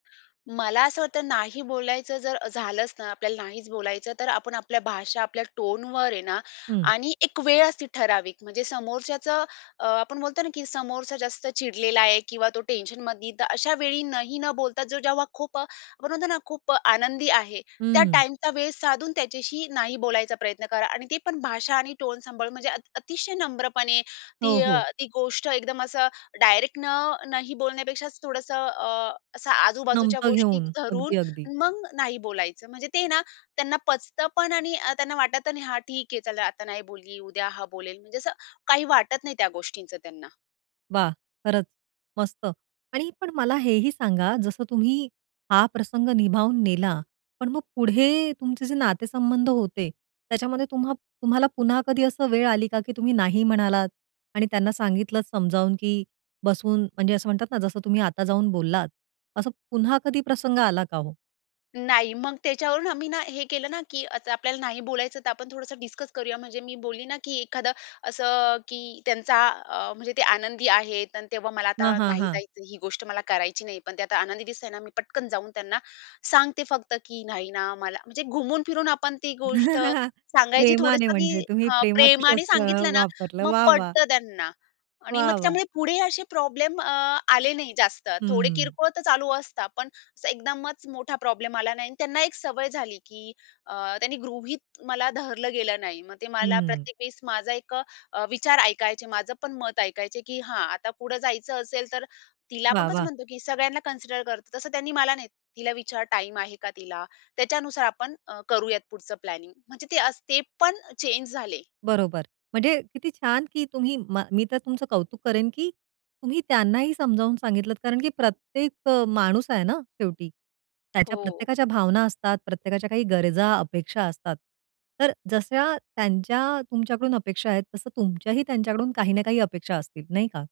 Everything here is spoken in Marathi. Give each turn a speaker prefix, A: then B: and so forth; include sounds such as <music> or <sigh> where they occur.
A: मला असं होत नाही बोलायचं जर झालंच ना, आपल्याला नाहीच बोलायचं तर आपण आपल्या भाषा आपल्या टोनवर आहे ना
B: हं.
A: आणि एक वेळ असती ठराविक म्हणजे समोरच्याचं अ, आपण बोलतो ना की समोरचा जास्त चिडलेला आहे किंवा तो टेन्शनमधी तर अशा वेळी नही न बोलता जो जेव्हा खूप अ, आपण म्हणतो ना खूप आनंदी आहे
B: हं,
A: त्या
B: हं.
A: टाईमचा वेळ साधून त्याच्याशी नाही बोलायचं प्रयत्न करा आणि ते पण भाषा आणि टोन सांभाळून म्हणजे अति अतिशय नम्रपणे
B: हो,
A: ती,
B: हो.
A: ती गोष्ट एकदम असं डायरेक्ट न नही बोलण्यापेक्षा थोडंसं अ, असं आजूबाजूच्या
B: नमतं
A: गोष्टी
B: घेऊन
A: धरून
B: अगदी-अगदी.
A: मग नाही बोलायचं म्हणजे ते ना, त्यांना पचतं पण आणि त्यांना वाटत नाही हा ठीक आहे, चला आता नाही बोलली, उद्या हा बोलेल म्हणजे असं काही वाटत नाही, त्या गोष्टींचं त्यांना.
B: वाह! खरंच मस्त आणि पण मला हेही सांगा, जसं तुम्ही हा प्रसंग निभावून नेला पण मग पुढे तुमचे जे नातेसंबंध होते, त्याच्यामध्ये तुम्हा तुम्हाला पुन्हा कधी असं वेळ आली का की तुम्ही नाही म्हणालात आणि त्यांना सांगितलंत समजावून की बसून म्हणजे असं म्हणतात ना, जसं तुम्ही आता जाऊन बोललात असं पुन्हा कधी प्रसंग आला का हो?
A: नाही मग त्याच्यावरून आम्ही ना, हे केलं ना की आता आपल्याला नाही बोलायचं, तर आपण थोडंसं डिस्कस करूया, म्हणजे मी बोलली ना की एखादं असं की त्यांचा अ, म्हणजे ते आनंदी आहेत आणि तेव्हा मला
B: हां,
A: आता
B: हां,
A: नाही
B: हां.
A: जायचं, ही गोष्ट मला करायची नाही. पण ते आता आनंदी दिसतंय ना, मी पटकन जाऊन त्यांना सांगते फक्त की नाही ना मला म्हणजे घुमून फिरून आपण ती गोष्ट
B: <chuckles>
A: सांगायची,
B: प्रेमाने
A: थोडंसं
B: म्हणजे
A: की
B: तुम्ही
A: हां,
B: प्रेमाचं
A: प्रेमाने
B: शस्त्र
A: सांगितलं ना
B: वापरलं.
A: मग
B: वाह! वाह!
A: पटतं त्यांना आणि मग
B: वाह! वाह!
A: त्यामुळे पुढे असे प्रॉब्लेम अ, आले नाही जास्त, थोडे
B: हं.
A: किरकोळ तर चालू असतात, पण अस एकदमच मोठा प्रॉब्लेम आला नाही आणि त्यांना एक सवय झाली की अ, त्यांनी गृहीत मला धरलं गेलं नाही, मग ते मला
B: हं.
A: प्रत्येक वेळेस माझा एक अ, विचार ऐकायचे, माझं पण मत ऐकायचे की हा, आता पुढे जायचं असेल, तर तिला आपण
B: वाह!
A: कसं
B: वाह!
A: म्हणतो की सगळ्यांना कन्सिडर करतो. तसं त्यांनी मला नाही, तिला विचार टाईम आहे का तिला? त्याच्यानुसार आपण अ, करूयात पुढचं प्लॅनिंग म्हणजे ते अस ते पण चेंज झाले.
B: बरोबर म्हणजे किती छान की तुम्ही म मी तर तुमचं कौतुक करेन की तुम्ही त्यांनाही समजावून सांगितलत कारण की प्रत्येक अ, माणूस आहे ना शेवटी. त्याच्या
A: हो.
B: प्रत्येकाच्या भावना असतात, प्रत्येकाच्या काही गरजा, अपेक्षा असतात. तर जश्या त्यांच्या तुमच्याकडून अपेक्षा आहेत तसं तुमच्याही त्यांच्याकडून काही ना काही अपेक्षा असतील, नाही का?